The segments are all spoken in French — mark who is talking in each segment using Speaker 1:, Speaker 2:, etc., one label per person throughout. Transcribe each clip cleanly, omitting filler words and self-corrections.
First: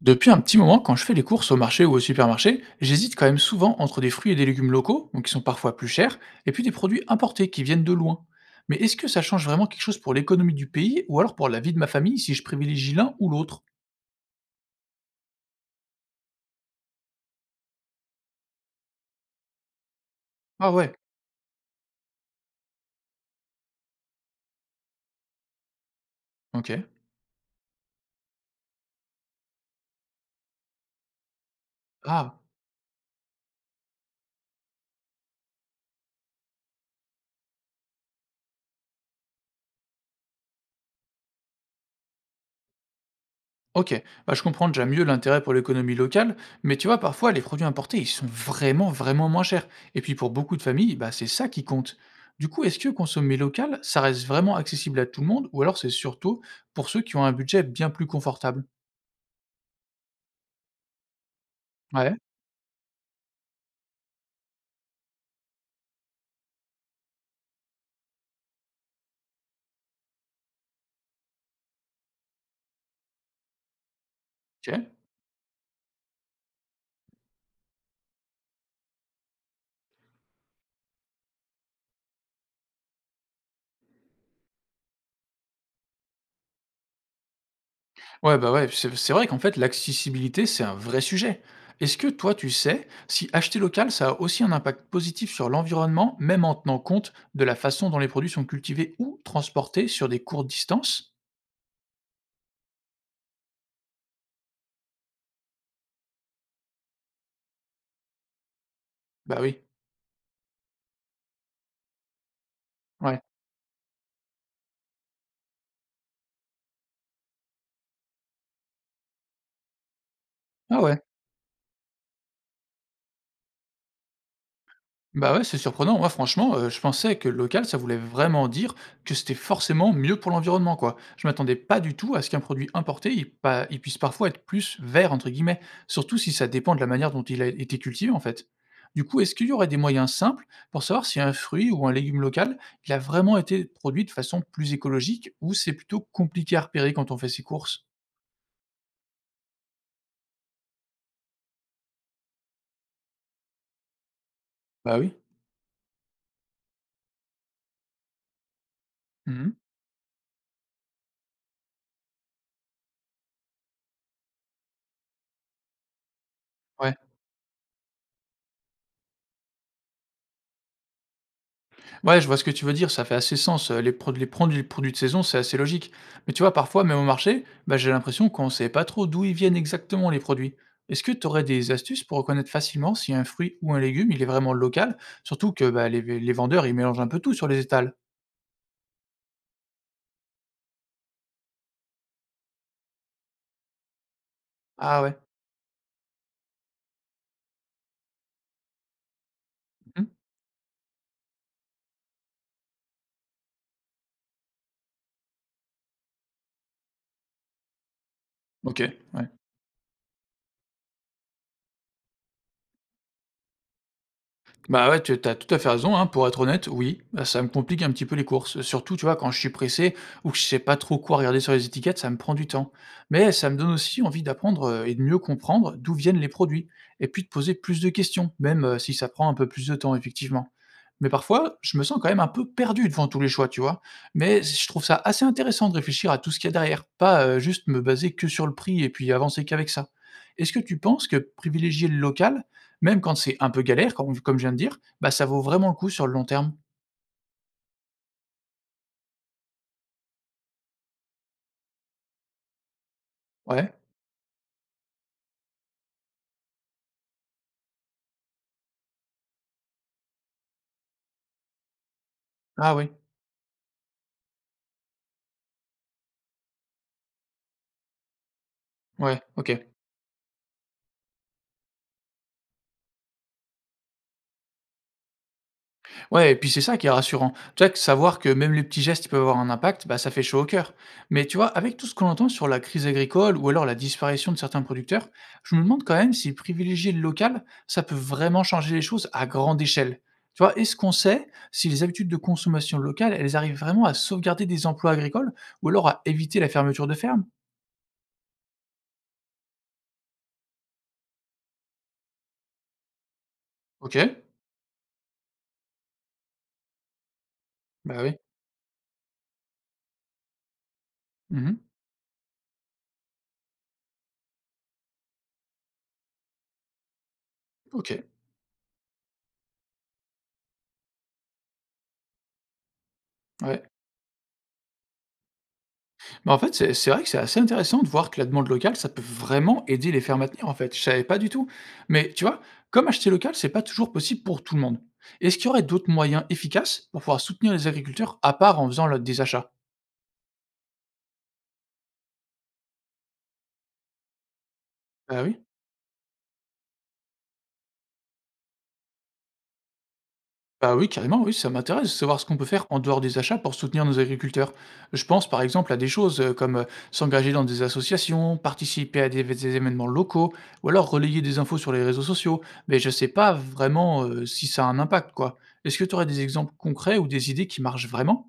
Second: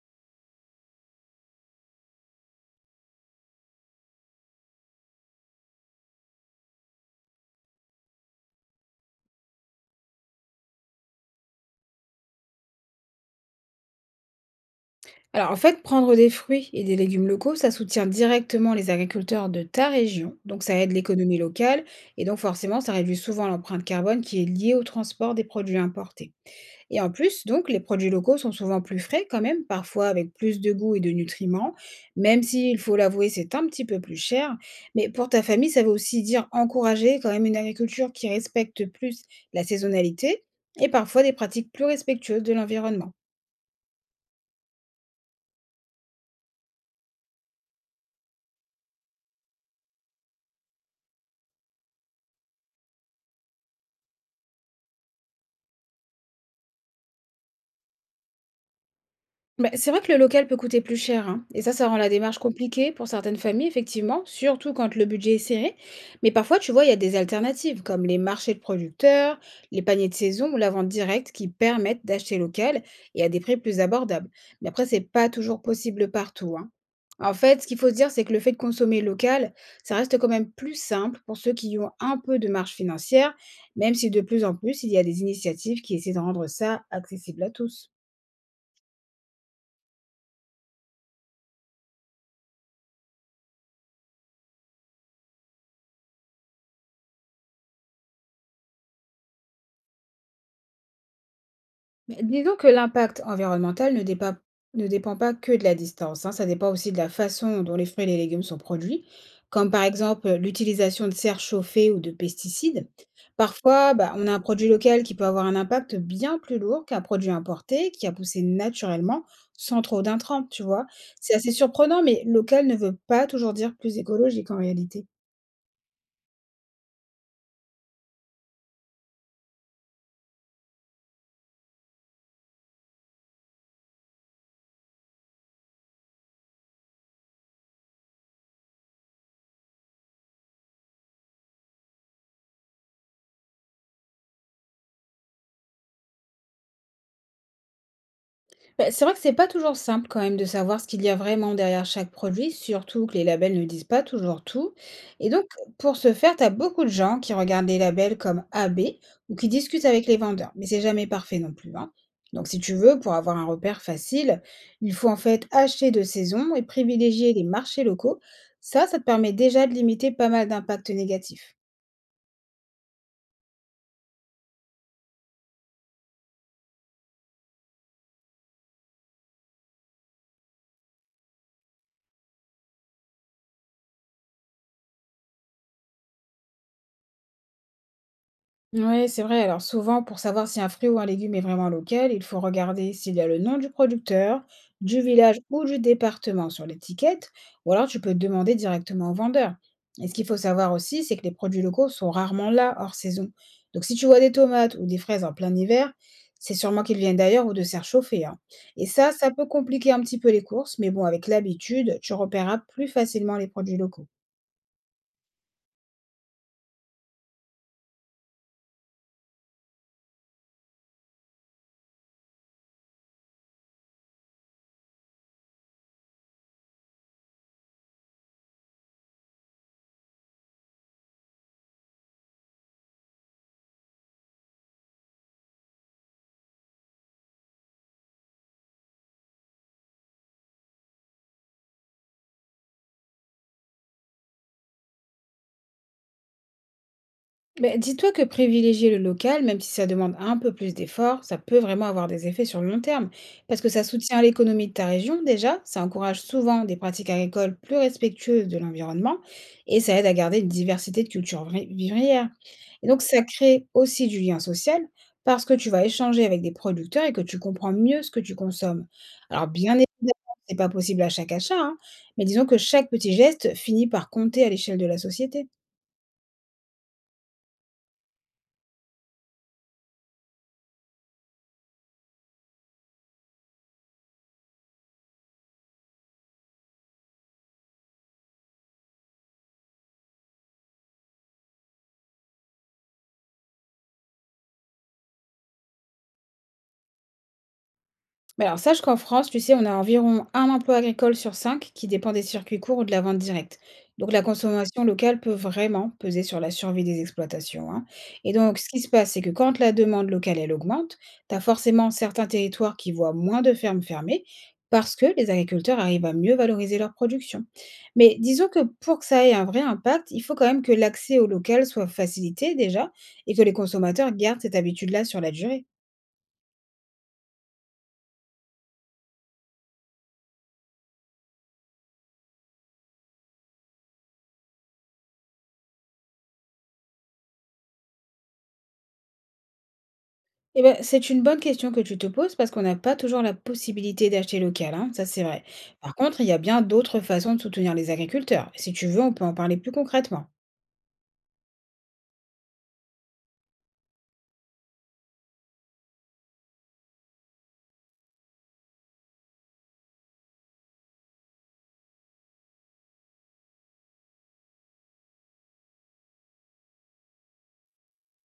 Speaker 1: Depuis un petit moment, quand je fais les courses au marché ou au supermarché, j'hésite quand même souvent entre des fruits et des légumes locaux, donc qui sont parfois plus chers, et puis des produits importés qui viennent de loin. Mais est-ce que ça change vraiment quelque chose pour l'économie du pays ou alors pour la vie de ma famille si je privilégie l'un ou l'autre?
Speaker 2: Alors en fait, prendre des fruits et des légumes locaux, ça soutient directement les agriculteurs de ta région, donc
Speaker 1: Ah
Speaker 2: ça aide
Speaker 1: ouais,
Speaker 2: l'économie locale et donc forcément ça réduit souvent l'empreinte carbone qui est liée au transport des produits importés.
Speaker 1: ok.
Speaker 2: Et en plus, donc les produits locaux sont souvent plus frais quand même, parfois avec plus de goût et de nutriments,
Speaker 1: Ah,
Speaker 2: même si, il faut l'avouer, c'est un petit peu plus cher. Mais pour ta famille, ça veut aussi dire encourager quand même une agriculture qui respecte plus la saisonnalité et parfois des pratiques plus respectueuses de l'environnement.
Speaker 1: OK, je comprends déjà mieux l'intérêt pour l'économie locale, mais tu vois, parfois, les produits importés, ils sont vraiment, vraiment moins chers. Et puis, pour beaucoup de familles, c'est ça qui compte. Du coup, est-ce que consommer local, ça reste vraiment accessible à tout le monde, ou alors c'est surtout pour ceux qui ont un budget bien plus confortable?
Speaker 2: Bah, c'est vrai que le local peut coûter plus cher, hein. Et ça rend la
Speaker 1: Ouais,
Speaker 2: démarche compliquée pour certaines familles, effectivement, surtout quand le budget est serré. Mais parfois, tu vois, il y a des alternatives, comme les marchés de producteurs, les paniers de saison ou la vente directe qui permettent d'acheter local et à des prix plus abordables. Mais après,
Speaker 1: OK.
Speaker 2: c'est pas toujours possible partout, hein. En fait, ce qu'il faut se dire, c'est que le fait de consommer local, ça reste quand même plus simple pour ceux qui ont un peu de marge financière, même si de plus en plus, il y a des initiatives qui essaient de rendre ça accessible à tous.
Speaker 1: Ouais, bah ouais, c'est vrai qu'en fait, l'accessibilité, c'est un vrai sujet. Est-ce que toi, tu sais si acheter local, ça a aussi un impact positif sur l'environnement, même en tenant compte de la façon dont les produits sont cultivés ou transportés sur des courtes distances?
Speaker 2: Mais disons que l'impact environnemental ne dépend pas que de la distance, hein, ça dépend aussi de la façon dont les fruits et les légumes sont produits,
Speaker 1: Bah oui.
Speaker 2: comme par exemple l'utilisation de serres chauffées ou de pesticides.
Speaker 1: Ouais.
Speaker 2: Parfois, bah, on a un produit local qui peut avoir un impact bien plus lourd qu'un produit importé qui a poussé naturellement sans trop d'intrants, tu
Speaker 1: Ah
Speaker 2: vois.
Speaker 1: ouais.
Speaker 2: C'est assez surprenant, mais local ne veut pas toujours dire plus écologique en réalité.
Speaker 1: Bah ouais, c'est surprenant. Moi, franchement, je pensais que local, ça voulait vraiment dire que c'était forcément mieux pour l'environnement, quoi. Je m'attendais pas du tout à ce qu'un produit importé, il puisse parfois être «plus vert» entre guillemets, surtout si ça dépend de la manière dont il a été cultivé, en fait. Du coup, est-ce qu'il y aurait des moyens simples pour savoir si un fruit ou un légume local, il a vraiment été produit de façon plus écologique ou c'est plutôt compliqué à repérer quand on fait ses courses?
Speaker 2: Bah, c'est vrai que c'est pas toujours simple quand même de savoir ce qu'il y a vraiment derrière chaque produit, surtout que les labels ne disent pas toujours tout.
Speaker 1: Bah oui.
Speaker 2: Et donc, pour ce faire, tu as beaucoup de gens qui regardent les labels comme A, B ou qui
Speaker 1: Mmh.
Speaker 2: discutent avec les vendeurs. Mais c'est jamais parfait non plus, hein. Donc, si tu veux, pour avoir un repère facile, il faut en fait acheter de saison et
Speaker 1: Ouais.
Speaker 2: privilégier les marchés locaux. Ça te permet déjà de limiter pas mal d'impacts négatifs.
Speaker 1: Ouais, je vois ce que tu veux dire, ça fait assez sens. Les produits de saison, c'est assez logique. Mais tu vois, parfois, même au marché, j'ai l'impression qu'on ne sait pas trop d'où ils viennent exactement les produits. Est-ce que tu aurais des astuces pour reconnaître facilement si un fruit ou un légume, il est vraiment local, surtout que les vendeurs, ils mélangent un peu tout sur les étals?
Speaker 2: Oui, c'est vrai. Alors souvent, pour savoir si un fruit ou un légume est vraiment local, il faut regarder s'il y a le nom du producteur, du
Speaker 1: Ah ouais.
Speaker 2: village ou du département sur l'étiquette, ou alors tu peux demander directement au vendeur. Et
Speaker 1: Mhm.
Speaker 2: ce qu'il faut savoir aussi, c'est que les produits locaux sont rarement là hors saison. Donc si tu vois des tomates ou des fraises en plein hiver, c'est sûrement qu'ils viennent d'ailleurs ou de serre chauffée, hein.
Speaker 1: Ok.
Speaker 2: Et ça,
Speaker 1: Ouais.
Speaker 2: ça peut compliquer un petit peu les courses, mais bon, avec l'habitude, tu repéreras plus facilement les produits locaux.
Speaker 1: Bah, ouais, tu as tout à fait raison, hein, pour être honnête, oui, ça me complique un petit peu les courses. Surtout, tu vois, quand je suis pressé ou que je sais pas trop quoi regarder sur les étiquettes, ça me prend du temps. Mais ça me donne aussi envie d'apprendre, et de mieux comprendre d'où viennent les produits, et puis de poser plus de questions, même, si ça prend un peu plus de temps, effectivement. Mais parfois, je me sens quand même un peu perdu devant tous les choix, tu vois. Mais je trouve ça assez intéressant de réfléchir à tout ce qu'il y a derrière, pas juste me baser que sur le prix et puis avancer qu'avec ça. Est-ce que tu penses que privilégier le local, même quand c'est un peu galère, comme je viens de dire, ça vaut vraiment le coup sur le long terme?
Speaker 2: Ben, dis-toi que privilégier le local, même si ça demande un peu plus d'efforts, ça peut vraiment avoir des effets sur le long terme, parce que
Speaker 1: Ouais.
Speaker 2: ça soutient l'économie de ta région déjà, ça encourage souvent des pratiques agricoles plus respectueuses de l'environnement, et ça aide à garder une diversité de cultures vivrières.
Speaker 1: Ah
Speaker 2: Et
Speaker 1: oui.
Speaker 2: donc ça crée aussi du lien social, parce que tu vas échanger avec des producteurs et que tu comprends mieux ce que tu consommes.
Speaker 1: Ouais,
Speaker 2: Alors
Speaker 1: OK.
Speaker 2: bien évidemment, c'est pas possible à chaque achat, hein, mais disons que chaque petit geste finit par compter à l'échelle de la société.
Speaker 1: Ouais, et puis c'est ça qui est rassurant. Tu vois? Que savoir que même les petits gestes, ils peuvent avoir un impact, ça fait chaud au cœur. Mais tu vois? Avec tout ce qu'on entend sur la crise agricole ou alors la disparition de certains producteurs, je me demande quand même si privilégier le local, ça peut vraiment changer les choses à grande échelle. Tu vois? Est-ce qu'on sait si les habitudes de consommation locale, elles arrivent vraiment à sauvegarder des emplois agricoles ou alors à éviter la fermeture de fermes?
Speaker 2: Bah, alors sache qu'en France, tu sais, on a environ un emploi agricole sur cinq qui dépend des circuits courts ou de la vente directe.
Speaker 1: OK.
Speaker 2: Donc la consommation locale peut vraiment peser sur la survie des exploitations, hein.
Speaker 1: Bah, oui.
Speaker 2: Et donc ce qui se passe, c'est que quand la demande locale, elle augmente, tu as
Speaker 1: Mmh.
Speaker 2: forcément certains territoires qui voient moins de fermes fermées parce que les agriculteurs arrivent à mieux valoriser leur production.
Speaker 1: OK.
Speaker 2: Mais disons que pour que ça ait un vrai impact, il faut quand même que l'accès au local soit facilité déjà et que les
Speaker 1: Ouais.
Speaker 2: consommateurs gardent cette habitude-là sur la durée.
Speaker 1: Bah, en fait, c'est vrai que c'est assez intéressant de voir que la demande locale, ça peut vraiment aider les fermes à tenir, en fait. Je savais pas du tout. Mais tu vois, comme acheter local, c'est pas toujours possible pour tout le monde. Est-ce qu'il y aurait d'autres moyens efficaces pour pouvoir soutenir les agriculteurs à part en faisant là, des achats?
Speaker 2: Eh ben, c'est une bonne question que tu te poses parce qu'on n'a pas toujours la possibilité d'acheter local, hein, ça c'est
Speaker 1: Bah oui.
Speaker 2: vrai. Par contre, il y a bien d'autres façons de soutenir les agriculteurs. Si tu veux, on peut en parler plus concrètement.
Speaker 1: Bah oui, carrément, oui, ça m'intéresse de savoir ce qu'on peut faire en dehors des achats pour soutenir nos agriculteurs. Je pense par exemple à des choses comme s'engager dans des associations, participer à des événements locaux, ou alors relayer des infos sur les réseaux sociaux, mais je sais pas vraiment si ça a un impact, quoi. Est-ce que tu aurais des exemples concrets ou des idées qui marchent vraiment?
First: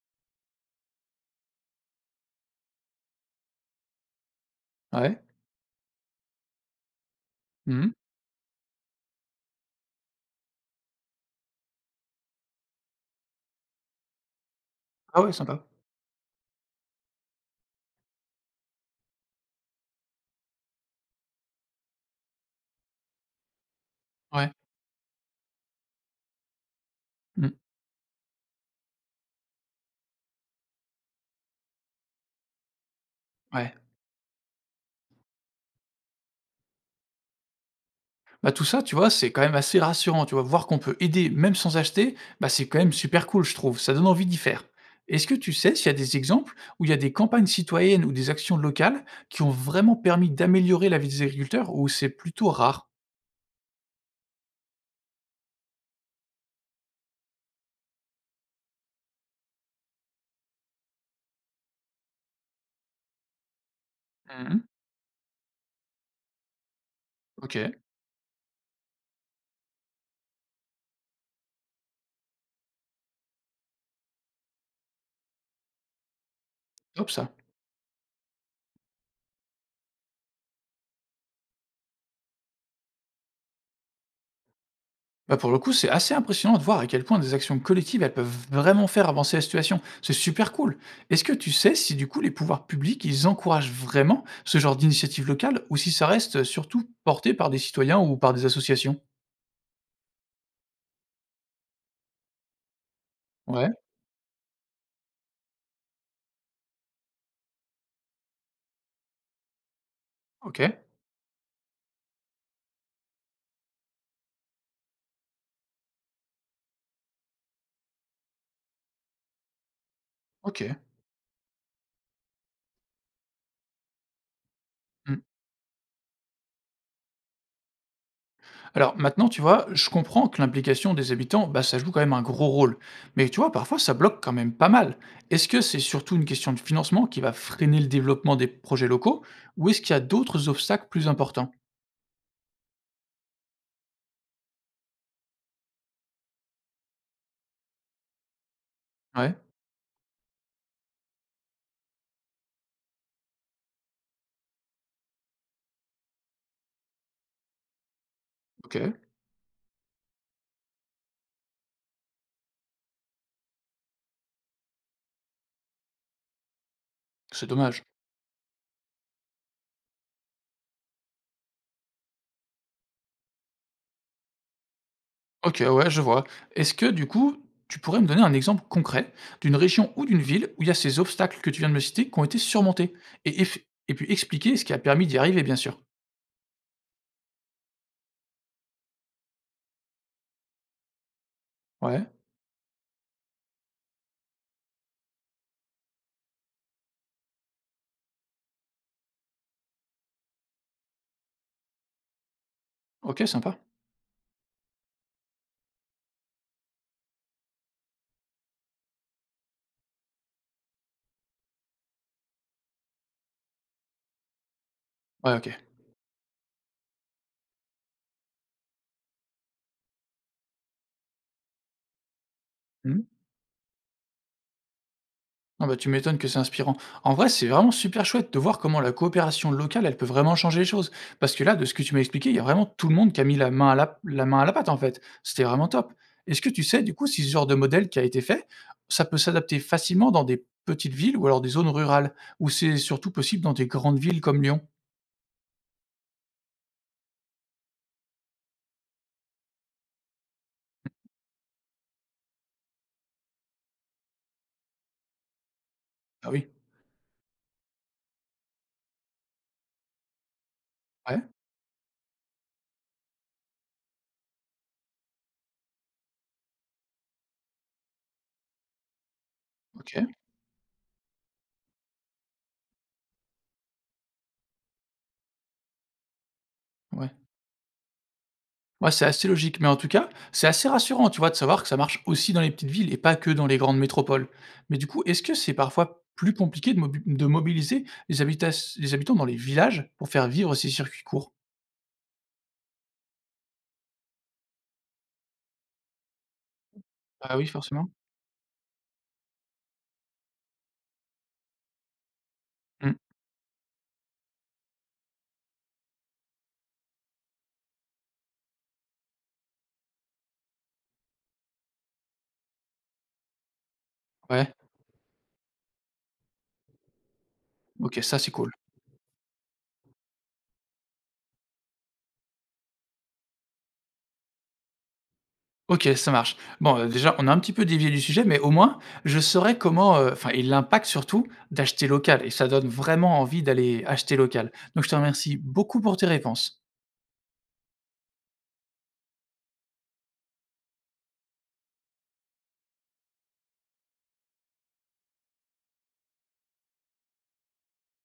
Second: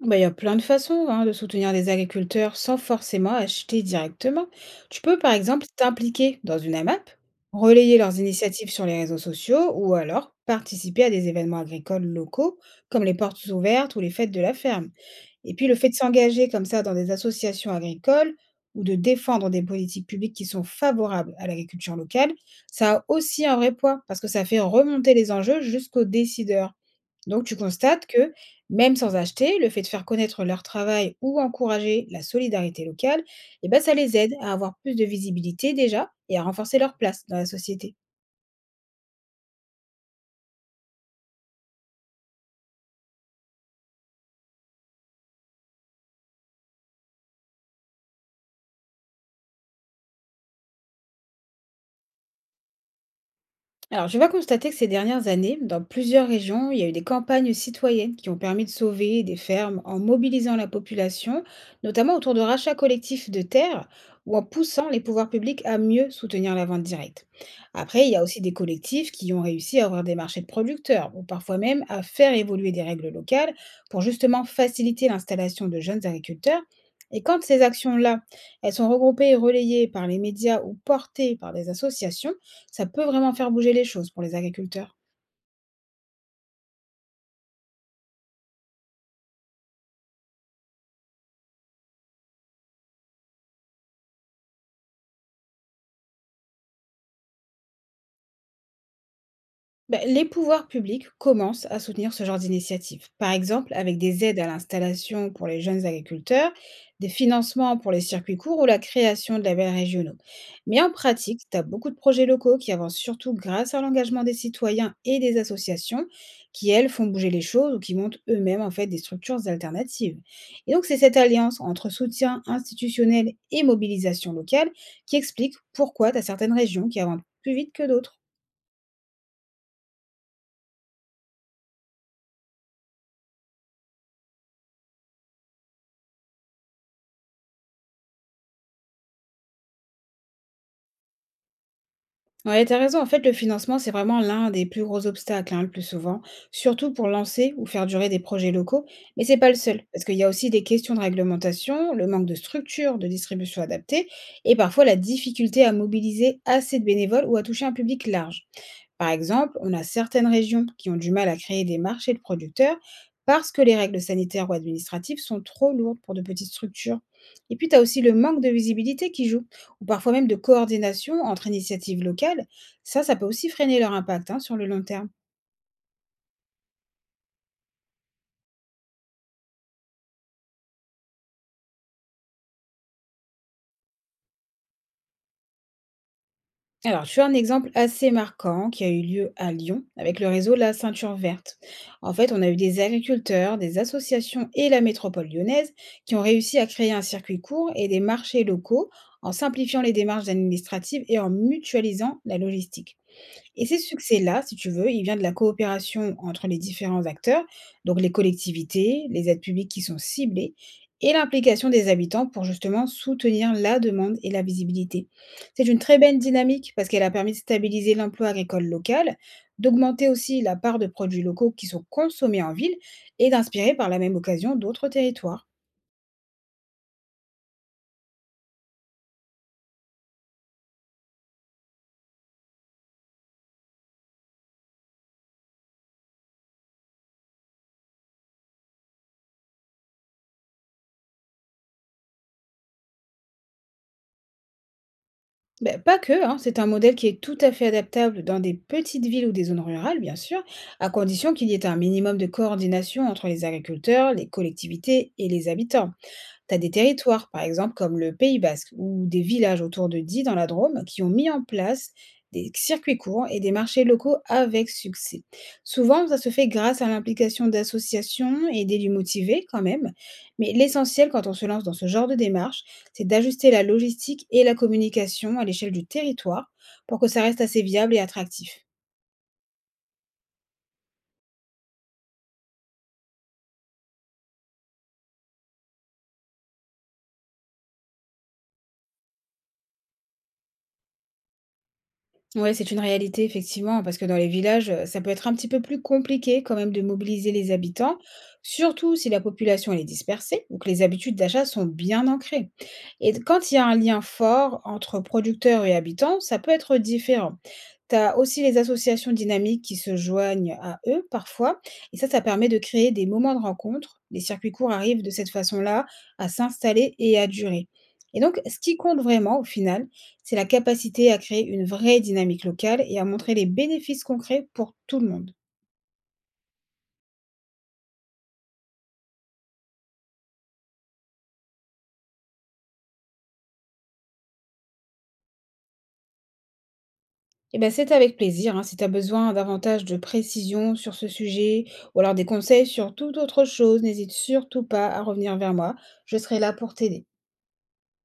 Speaker 2: Bah, il y a plein de façons hein, de soutenir les agriculteurs sans forcément acheter directement. Tu peux
Speaker 1: Ouais.
Speaker 2: par exemple t'impliquer dans une AMAP, relayer
Speaker 1: Mhm.
Speaker 2: leurs initiatives sur les réseaux sociaux ou alors participer à des événements agricoles locaux comme les portes ouvertes ou les fêtes de la ferme.
Speaker 1: Ah ouais,
Speaker 2: Et
Speaker 1: sympa.
Speaker 2: puis le fait de s'engager comme ça dans des associations agricoles ou de défendre des politiques publiques qui sont favorables à l'agriculture locale, ça a aussi un vrai poids parce que ça
Speaker 1: Ouais.
Speaker 2: fait remonter les enjeux jusqu'aux décideurs. Donc tu
Speaker 1: Mhm.
Speaker 2: constates que, même sans acheter, le fait de faire connaître leur travail ou encourager la solidarité locale, eh
Speaker 1: Ouais.
Speaker 2: ben, ça les aide à avoir plus de visibilité déjà et à renforcer leur place dans la société.
Speaker 1: Bah, tout ça, tu vois, c'est quand même assez rassurant, tu vois? Voir qu'on peut aider même sans acheter, c'est quand même super cool, je trouve. Ça donne envie d'y faire. Est-ce que tu sais s'il y a des exemples où il y a des campagnes citoyennes ou des actions locales qui ont vraiment permis d'améliorer la vie des agriculteurs ou c'est plutôt rare?
Speaker 2: Alors, je vais constater que ces dernières années, dans plusieurs régions, il y a eu des campagnes citoyennes qui ont permis de sauver des fermes en mobilisant la population, notamment autour de rachats collectifs de terres ou en
Speaker 1: Mmh.
Speaker 2: poussant les pouvoirs publics à mieux soutenir la vente directe.
Speaker 1: OK,
Speaker 2: Après, il y a aussi des collectifs qui ont réussi à ouvrir des marchés de producteurs ou parfois même à faire évoluer des règles locales pour justement faciliter l'installation de jeunes agriculteurs.
Speaker 1: top
Speaker 2: Et
Speaker 1: ça.
Speaker 2: quand ces actions-là, elles sont regroupées et relayées par les médias ou portées par des associations, ça peut vraiment faire bouger les choses pour les agriculteurs.
Speaker 1: Bah, pour le coup, c'est assez impressionnant de voir à quel point des actions collectives, elles peuvent vraiment faire avancer la situation. C'est super cool. Est-ce que tu sais si du coup les pouvoirs publics, ils encouragent vraiment ce genre d'initiative locale ou si ça reste surtout porté par des citoyens ou par des associations?
Speaker 2: Ben, les pouvoirs publics commencent à soutenir ce genre d'initiative, par
Speaker 1: Ouais,
Speaker 2: exemple avec des aides à l'installation pour les jeunes agriculteurs, des financements pour les circuits courts ou la création de labels régionaux.
Speaker 1: ok,
Speaker 2: Mais en pratique, tu as beaucoup de projets locaux qui avancent surtout grâce à l'engagement des citoyens et des associations qui, elles, font bouger les choses ou qui montent eux-mêmes en fait des structures alternatives. Et
Speaker 1: ok.
Speaker 2: donc c'est cette alliance entre soutien institutionnel et mobilisation locale qui
Speaker 1: Hmm.
Speaker 2: explique pourquoi tu as certaines régions qui avancent plus vite que d'autres.
Speaker 1: Alors maintenant, tu vois, je comprends que l'implication des habitants, ça joue quand même un gros rôle. Mais tu vois, parfois, ça bloque quand même pas mal. Est-ce que c'est surtout une question de financement qui va freiner le développement des projets locaux ou est-ce qu'il y a d'autres obstacles plus importants?
Speaker 2: Ouais, t'as raison. En fait, le financement, c'est vraiment l'un des plus gros obstacles, hein, le plus souvent, surtout pour lancer ou faire durer des projets locaux. Mais
Speaker 1: Ouais,
Speaker 2: c'est pas le seul, parce qu'il y a aussi des questions de réglementation, le manque de structure, de distribution adaptée, et parfois la difficulté à mobiliser assez de bénévoles ou à toucher un public large.
Speaker 1: ok.
Speaker 2: Par exemple, on a certaines régions qui ont du mal à créer des marchés de producteurs parce que les règles sanitaires ou administratives sont trop lourdes pour de petites structures.
Speaker 1: C'est
Speaker 2: Et puis, tu as
Speaker 1: dommage.
Speaker 2: aussi le manque de visibilité qui joue, ou parfois même de coordination entre initiatives locales. Ça peut aussi freiner leur impact hein, sur le long terme.
Speaker 1: OK, ouais, je vois. Est-ce que du coup, tu pourrais me donner un exemple concret d'une région ou d'une ville où il y a ces obstacles que tu viens de me citer qui ont été surmontés? Et eff et puis expliquer ce qui a permis d'y arriver, bien sûr.
Speaker 2: Alors, tu as un exemple assez marquant qui a eu lieu à Lyon avec le réseau La Ceinture Verte.
Speaker 1: Ouais,
Speaker 2: En fait, on a eu des agriculteurs, des associations et la métropole lyonnaise qui ont réussi à créer un circuit court et des marchés locaux en simplifiant les démarches administratives et en mutualisant la logistique.
Speaker 1: OK, sympa.
Speaker 2: Et ces succès-là, si tu veux, il vient de la coopération entre les différents acteurs, donc les collectivités, les aides publiques qui sont ciblées, et l'implication des habitants pour justement soutenir la demande et la visibilité.
Speaker 1: Ouais, OK.
Speaker 2: C'est une très belle dynamique parce qu'elle a permis de stabiliser l'emploi agricole local, d'augmenter aussi la part de produits locaux qui sont consommés en ville
Speaker 1: Mmh.
Speaker 2: et d'inspirer par la même occasion d'autres territoires.
Speaker 1: Ah bah, tu m'étonnes que c'est inspirant. En vrai, c'est vraiment super chouette de voir comment la coopération locale, elle peut vraiment changer les choses. Parce que là, de ce que tu m'as expliqué, il y a vraiment tout le monde qui a mis la main à la pâte, en fait. C'était vraiment top. Est-ce que tu sais, du coup, si ce genre de modèle qui a été fait, ça peut s'adapter facilement dans des petites villes ou alors des zones rurales, ou c'est surtout possible dans des grandes villes comme Lyon?
Speaker 2: Ben, pas que, hein. C'est un modèle qui est tout à fait adaptable dans des petites villes ou des zones rurales, bien sûr, à condition qu'il y ait un minimum de coordination entre les agriculteurs, les collectivités et les habitants.
Speaker 1: Ah oui.
Speaker 2: Tu as des territoires, par exemple comme le Pays basque ou des villages autour de Die dans la Drôme, qui ont
Speaker 1: Ouais,
Speaker 2: mis en place des circuits courts et des marchés locaux avec succès. Souvent, ça se fait grâce à l'implication d'associations et d'élus motivés quand même.
Speaker 1: ok,
Speaker 2: Mais l'essentiel quand on se lance dans ce genre de démarche, c'est d'ajuster la logistique et la communication à l'échelle du territoire pour que
Speaker 1: ouais.
Speaker 2: ça reste assez viable et attractif.
Speaker 1: Ouais, c'est assez logique, mais en tout cas, c'est assez rassurant, tu vois, de savoir que ça marche aussi dans les petites villes et pas que dans les grandes métropoles. Mais du coup, est-ce que c'est parfois plus compliqué de mobiliser les habitants dans les villages pour faire vivre ces circuits courts?
Speaker 2: Ouais, c'est une réalité, effectivement, parce que dans les villages, ça peut être un petit peu plus compliqué quand même de mobiliser
Speaker 1: Ah oui,
Speaker 2: les
Speaker 1: forcément.
Speaker 2: habitants, surtout si la population elle est dispersée ou que les habitudes d'achat sont bien ancrées.
Speaker 1: Mm.
Speaker 2: Quand il y a un lien fort entre producteurs et habitants, ça peut être différent. Tu as aussi les associations dynamiques qui se joignent à eux parfois, et ça permet de créer des moments de rencontre. Les circuits
Speaker 1: Ouais,
Speaker 2: courts arrivent de cette façon-là à s'installer et à durer.
Speaker 1: ok, ça
Speaker 2: Et
Speaker 1: c'est
Speaker 2: donc,
Speaker 1: cool.
Speaker 2: ce qui compte vraiment au final, c'est la capacité à créer une vraie dynamique locale et à montrer les bénéfices concrets pour tout le monde.
Speaker 1: Ok, ça marche. Bon, déjà, on a un petit peu dévié du sujet, mais au moins, je saurais comment, enfin, et l'impact surtout d'acheter local. Et ça donne vraiment envie d'aller acheter local. Donc, je te remercie beaucoup pour tes réponses.
Speaker 2: Eh ben, c'est avec plaisir, hein. Si tu as besoin davantage de précision sur ce sujet ou alors des conseils sur toute autre chose, n'hésite surtout pas à revenir vers moi. Je serai là pour t'aider.